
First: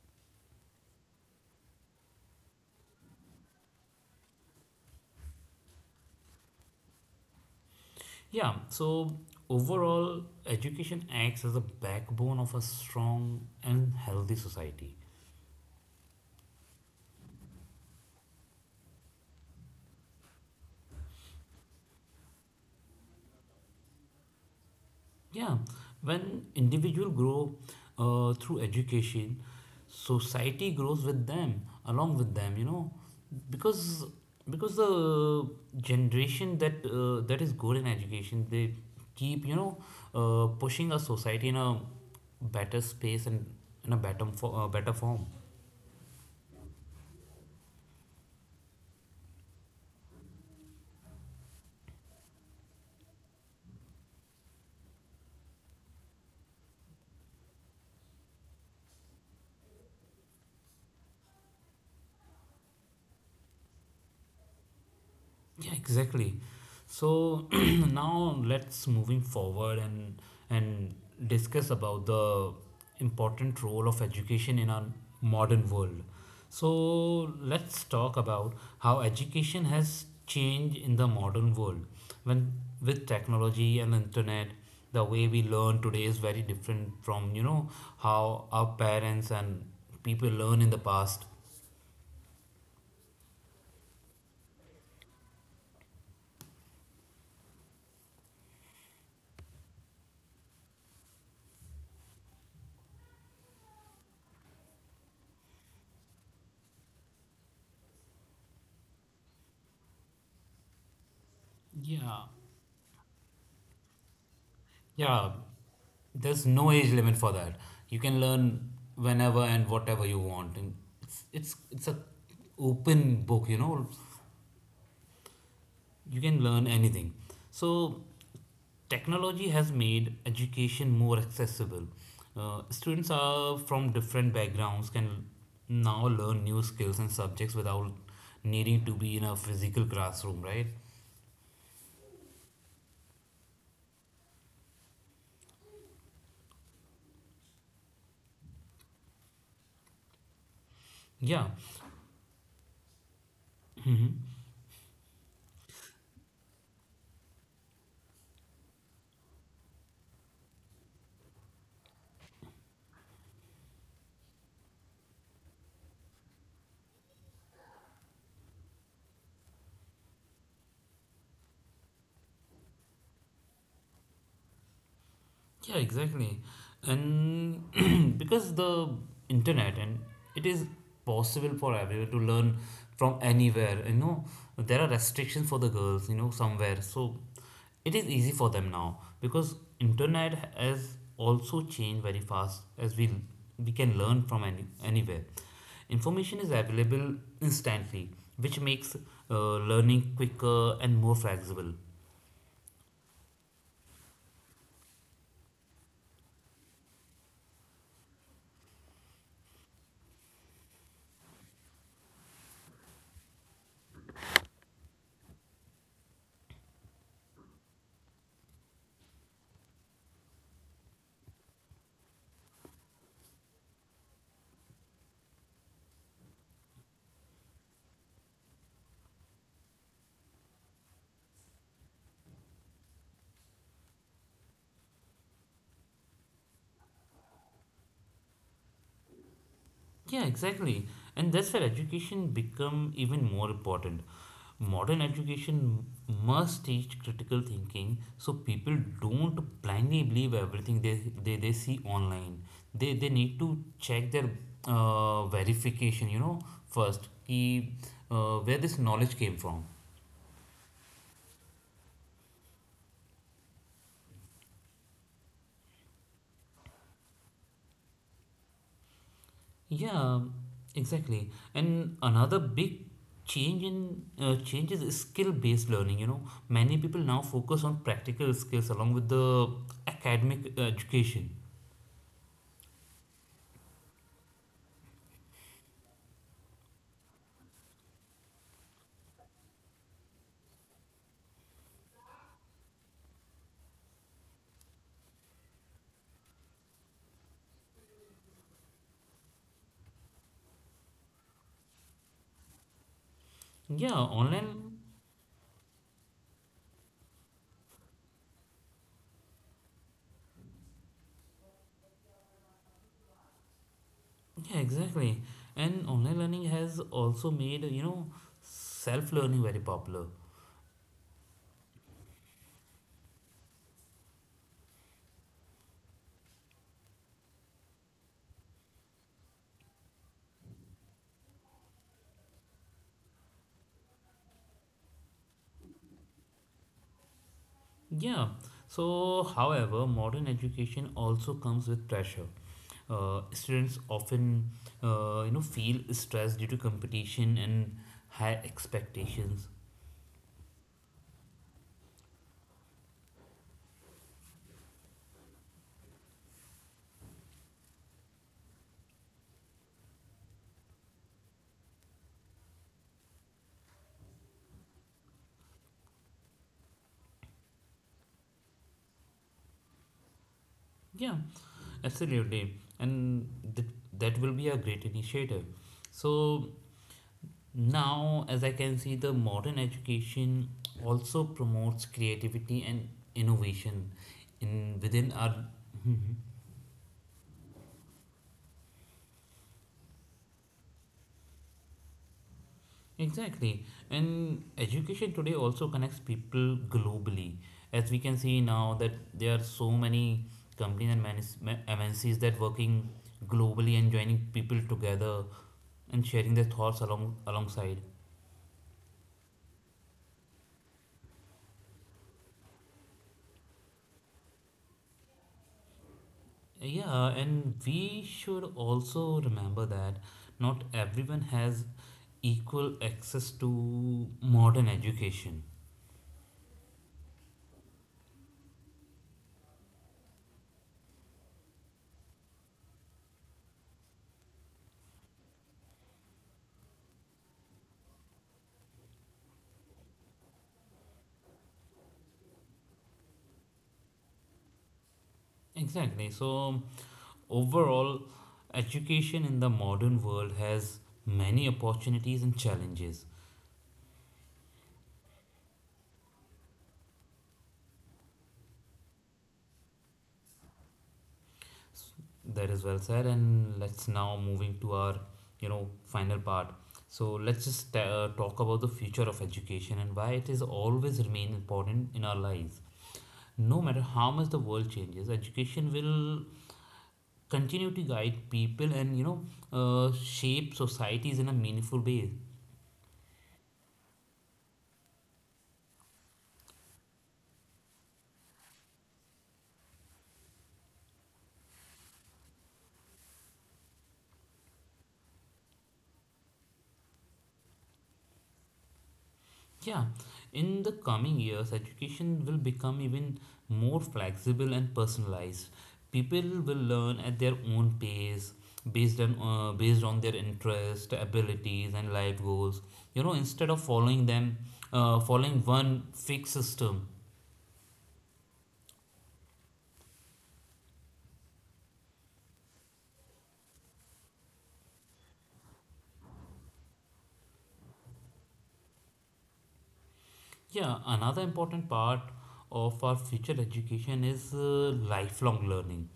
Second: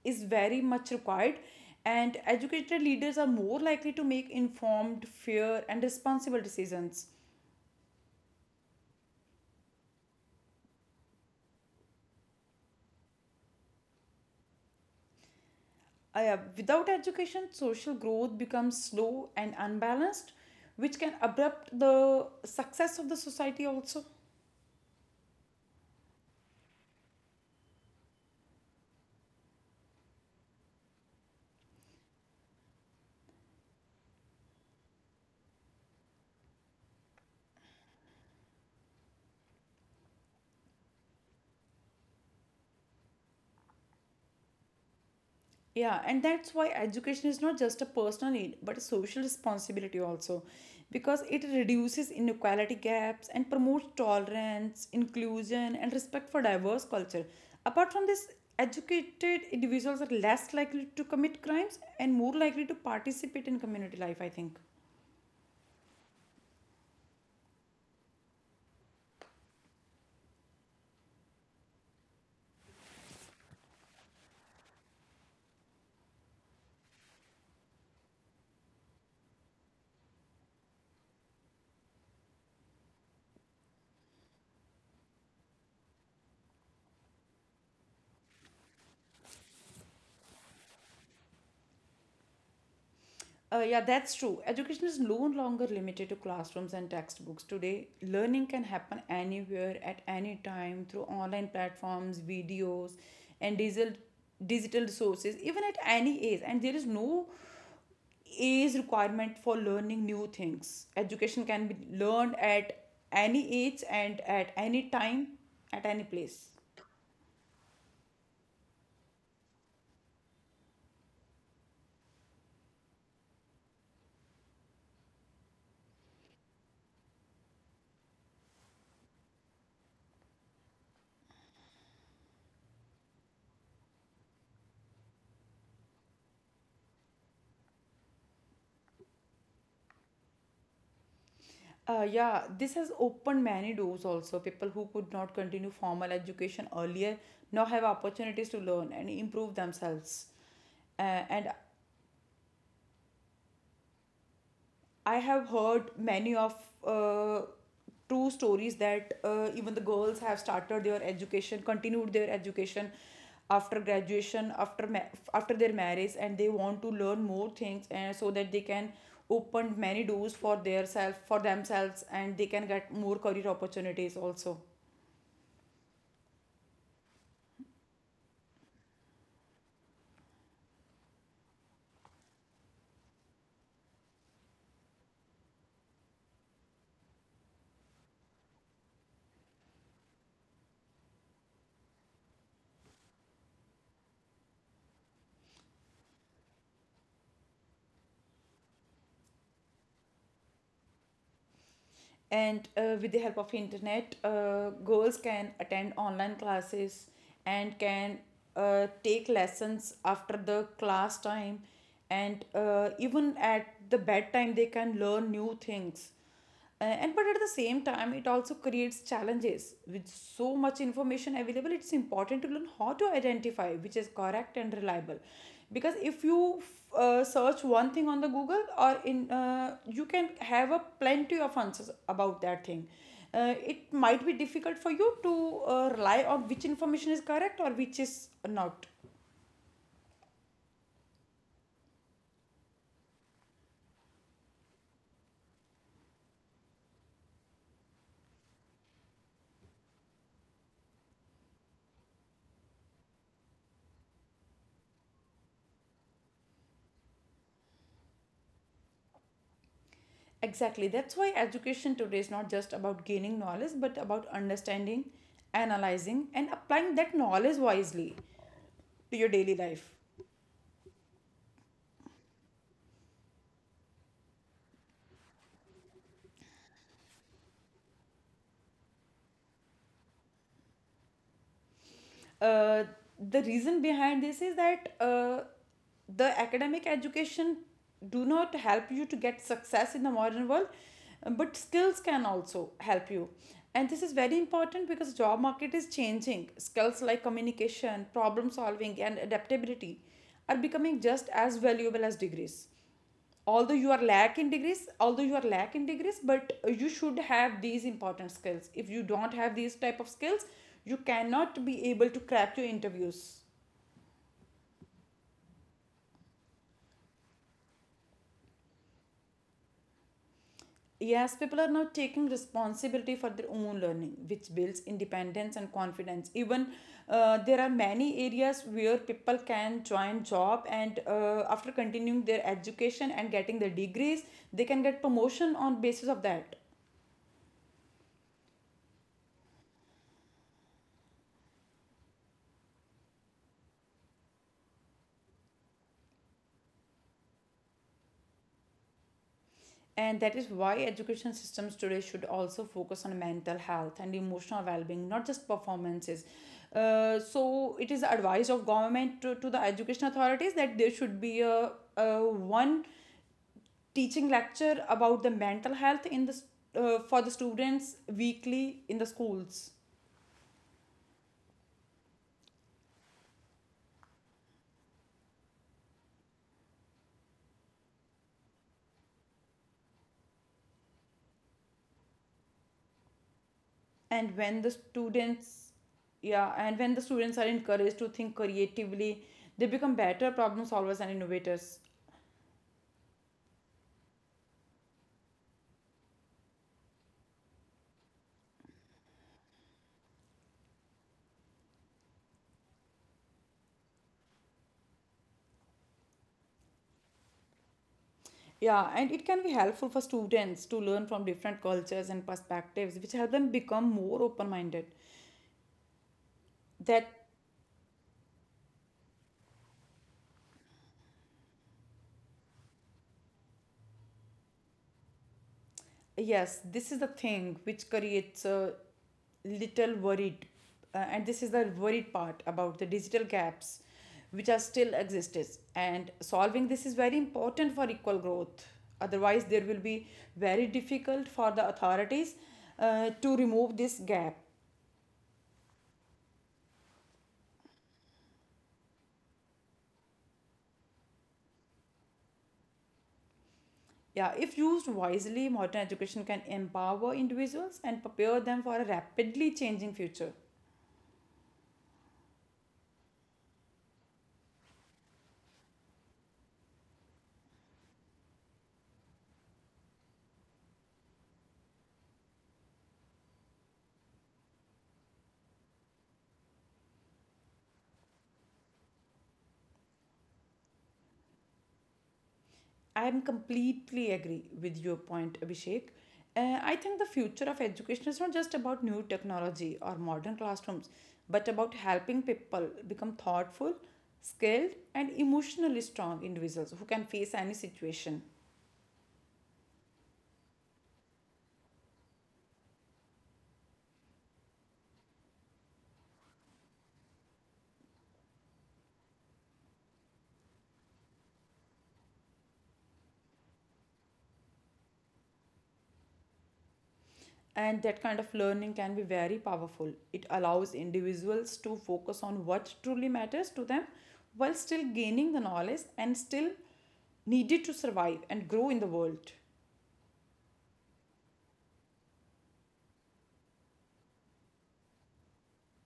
is very much required, and educated leaders are more likely to make informed, fair and responsible decisions. Yeah, so overall education acts as a backbone of a strong and healthy society. Yeah, without education, social growth becomes slow and unbalanced, which can abrupt the success of the society also. Yeah, when individual grow through education, society grows with them, along with them. You know, because because the generation that that is good in education, they keep pushing a society in a better space and in a better form. Yeah, and that's why education is not just a personal need, but a social responsibility also, because it reduces inequality gaps and promotes tolerance, inclusion, and respect for diverse culture. Apart from this, educated individuals are less likely to commit crimes and more likely to participate in community life, I think. Yeah, exactly. So (clears throat) now let's moving forward and discuss about the important role of education in our modern world. So let's talk about how education has changed in the modern world when with technology and internet the way we learn today is very different from how our parents and people learn in the past. Yeah, that's true. Education is no longer limited to classrooms and textbooks. Today, learning can happen anywhere at any time through online platforms, videos, and digital resources, even at any age. And there is no age requirement for learning new things. Education can be Yeah. learned at any age and at any Yeah, time, at any there's place. no age limit for that. You can learn whenever and whatever you want, and it's a open book. You know, you can learn anything. So, technology has made education more accessible. Students are from different backgrounds can now learn new skills and subjects without needing to be in a physical classroom, right? Yeah, this has opened many doors also. People who could not continue formal education earlier now have opportunities to learn and improve themselves. Uh, Yeah. and Hmm. I have heard many of uh, true stories that even the girls have started their education, continued their education after graduation, after their marriage, and they want to learn more things, and so that they can open many doors for their self for themselves, and they can get more career opportunities also. Yeah, exactly. And (clears throat) because the internet and it is possible for everyone to learn from anywhere, you know, there are restrictions for the girls, you know, somewhere. So it is easy for them now because internet has also changed very fast as we can learn from anywhere. Information is available instantly, which makes learning quicker and more flexible. And with the help of internet, girls can attend online classes and can take lessons after the class time, and even at the bedtime they can learn new things. And but at the same time, it also creates challenges. With so much information available, it's important to learn how to identify which is correct and reliable, because if you search one thing on the Google or in you can have a plenty of answers about that thing. It might be difficult for you to rely on which information is correct or which is not. Yeah, exactly. And that's where education become even more important. Modern education must teach critical thinking so people don't blindly believe everything they see online. They need to check their verification, you know, first, ki, where this knowledge came from. Exactly, that's why education today is not just about gaining knowledge, but about understanding, analyzing and applying that knowledge wisely to your daily life. Yeah, exactly. And another big changes is skill-based learning. You know, many people now focus on practical skills along with the academic education. uh, the reason behind this is that the academic education do not help you to get success in the modern world, but skills can also help you. And this is very important because job market is changing. Skills like communication, problem solving and adaptability are becoming just as valuable as degrees. Yeah, online. Although you are lack in degrees, but you should have these important skills. If you don't have these type of skills, you cannot be able to crack your interviews. Yeah, exactly. And online learning has also made self-learning very popular. Yes, people are now taking responsibility for their own learning, which builds independence and confidence. Even there are many areas where people can join job, and after continuing their education and getting their degrees, they can get promotion on basis of that. Yeah. So, however, modern education also comes with pressure. Students often, feel stressed due to competition and high expectations. And that is why education systems today should also focus on mental health and emotional well-being, not just performances. So it is the advice of government to the education authorities that there should be a one teaching lecture about the mental health for the students weekly in the schools. Yeah, absolutely, and th- that will be a great initiative. So now, as I can see, the modern education also promotes creativity and innovation And when the in within our students (laughs) Yeah, and when the students are encouraged to think creatively, they become better problem solvers and innovators. Exactly. And education today also connects people globally. As we can see now that there are so many companies and MNCs that working globally and joining people together and sharing their thoughts along alongside. Yeah, and it can be helpful for students to learn from different cultures and perspectives, which help them become more open minded. Yeah, That, and we should also remember that not everyone has equal access to modern education. yes, this is the thing which creates a little worried, and this is the worried part about the digital gaps which are still exists, and solving this is very important for equal growth. Otherwise, there will be very difficult for the authorities to remove this gap. Exactly. So overall, education in the modern world has many opportunities and challenges. Yeah, if used wisely, modern education can empower individuals and prepare them for a rapidly changing future. That is well said, and let's now moving to our final part. So let's just talk about the future of education and why it is always remain important in our lives. No matter how much the world changes, education will continue to guide people and shape societies in a meaningful way. I am completely agree with your point, Abhishek. I think the future of education is not just about new technology or modern classrooms, but about helping people become thoughtful, skilled, and emotionally strong individuals who can face any situation. Yeah, in the coming years, education will become even more flexible and personalized. People will learn at their own pace, based on their interest, abilities, and life goals. You know, instead of following them, following one fixed system. And that kind of learning can be very powerful. It allows individuals to focus on what truly matters to them, while still gaining the knowledge and still needed to survive and grow in the world. Yeah, another important part of our future education is lifelong learning.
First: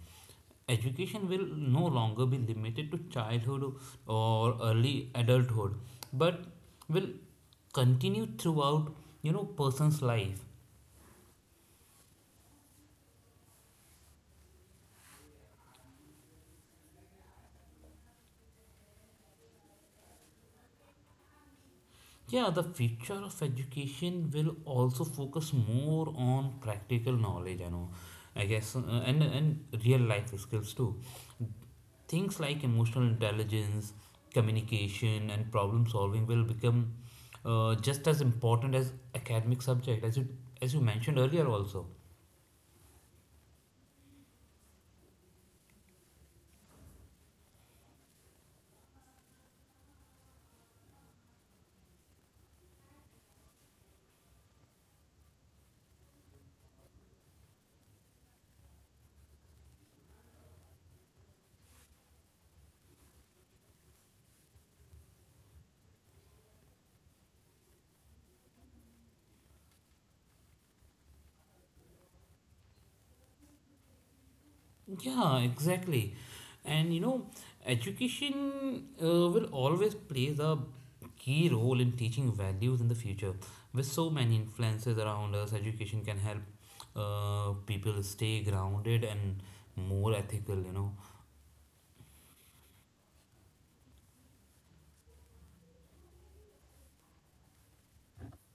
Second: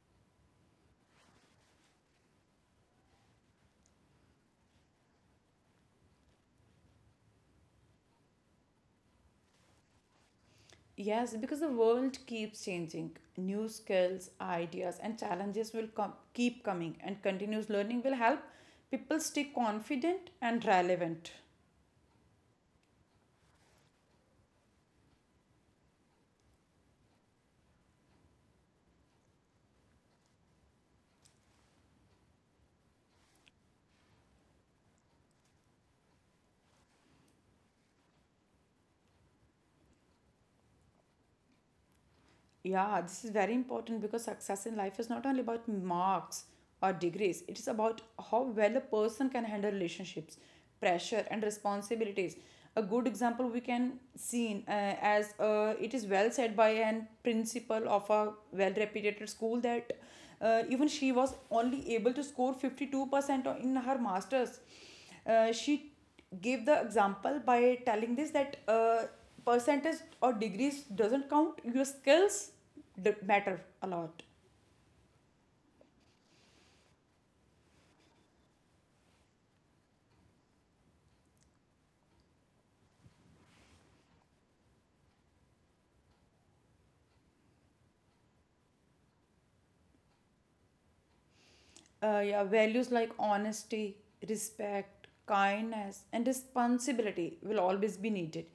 Education will no longer be limited to childhood or early adulthood but will continue throughout person's life. Yes, because the world keeps changing. New skills, ideas and challenges will come, keep coming, and continuous learning will help people stay confident and relevant. Yeah, the future of education will also focus more on practical knowledge. I know, I guess, and real life skills too. Things like emotional intelligence communication and problem solving will become just as important as academic subject as you mentioned earlier also. Yeah, this is very important because success in life is not only about marks or degrees, it is about how well a person can handle relationships, pressure, and responsibilities. A good example we can see in, as it is well said by an principal of a well reputed school that even she was only able to score 52% in her masters. She gave the example by telling this that percentage or degrees doesn't count, your skills matter a lot. Yeah, exactly. And you know, education will always play the key role in teaching values in the future. With so many influences around us, education can help people stay grounded and more ethical, you know. Yeah, values like honesty, respect, kindness, and responsibility will always be needed.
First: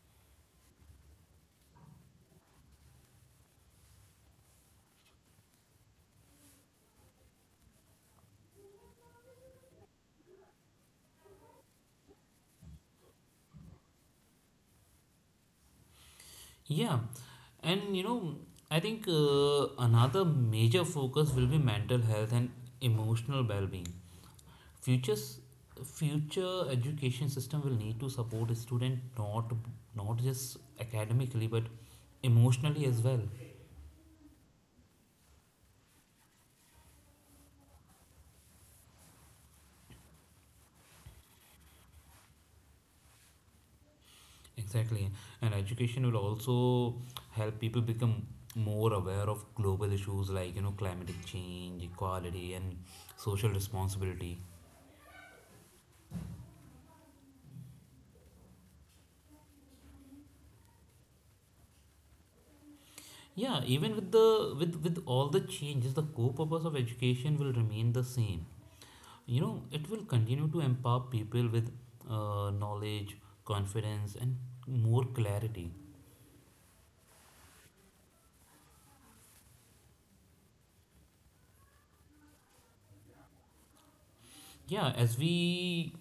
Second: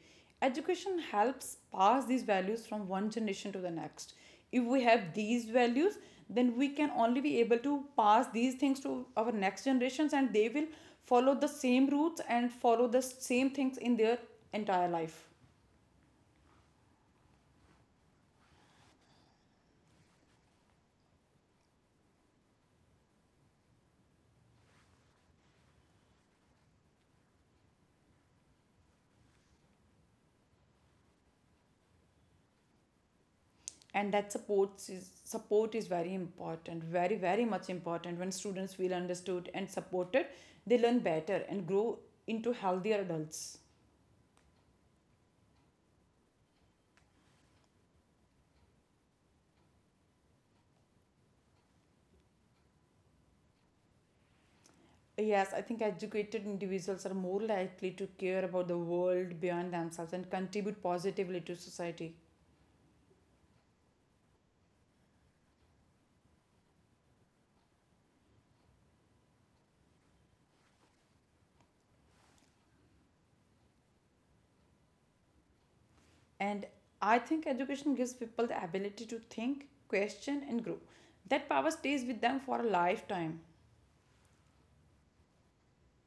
Education helps pass these values from one generation to the next. If we have these values, then we can only be able to pass these things to our next generations, and they will follow the same routes and follow the same things in their entire life. Yeah, and you know, I think another major focus will be mental health and emotional well being. Futures, future education system will need to support a student not just academically but emotionally as well. And that supports is, Support is very important, very, very much important. When students feel understood and supported, they learn better and grow into healthier adults. Exactly, and education will also help people become more aware of global issues like climatic change, equality, and social responsibility. Yes, I think educated individuals are more likely to care about the world beyond themselves and contribute positively to society. Yeah, even with the with all the changes, the core purpose of education will remain the same. You know it will continue to empower people with knowledge confidence and more clarity. And I think education gives people the ability to think, question and grow. That power stays with them for a lifetime. Yeah, as we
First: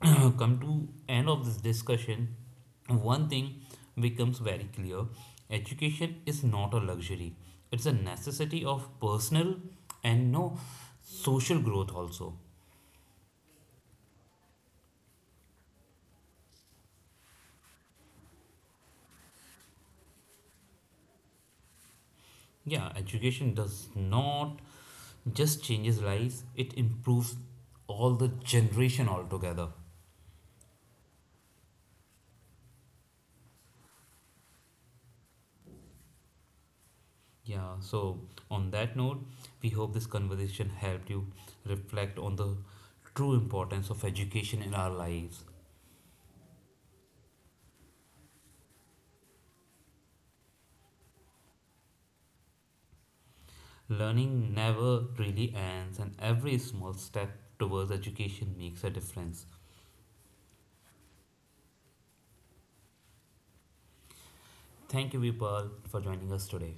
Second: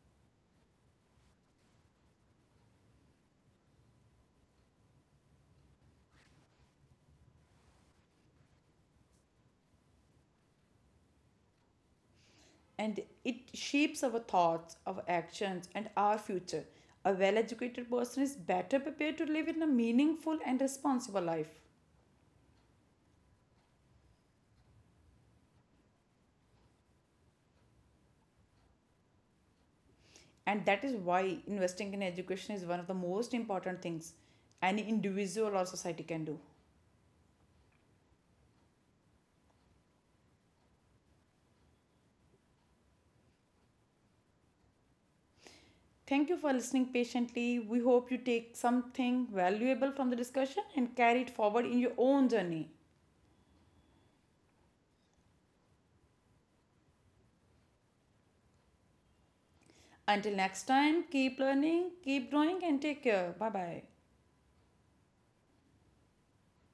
(clears throat) come to end of this discussion one thing becomes very clear. Education is not a luxury, it's a necessity of personal and no social growth also. And it shapes our thoughts, our actions, and our future. A well educated person is better prepared to live in a meaningful and responsible life. Yeah, education does not just changes lives, it improves all the generation altogether. And that is why investing in education is one of the most important things any individual or society can do. Yeah, so on that note, we hope this conversation helped you reflect on the true importance of education in our lives. Thank you for listening patiently. We hope you take something valuable from the discussion and carry it forward in your own journey. Learning never really ends, and every small step towards education makes a difference. Until next time, keep learning, keep growing, and take care. Bye bye. Thank you, Vipal, for joining us today.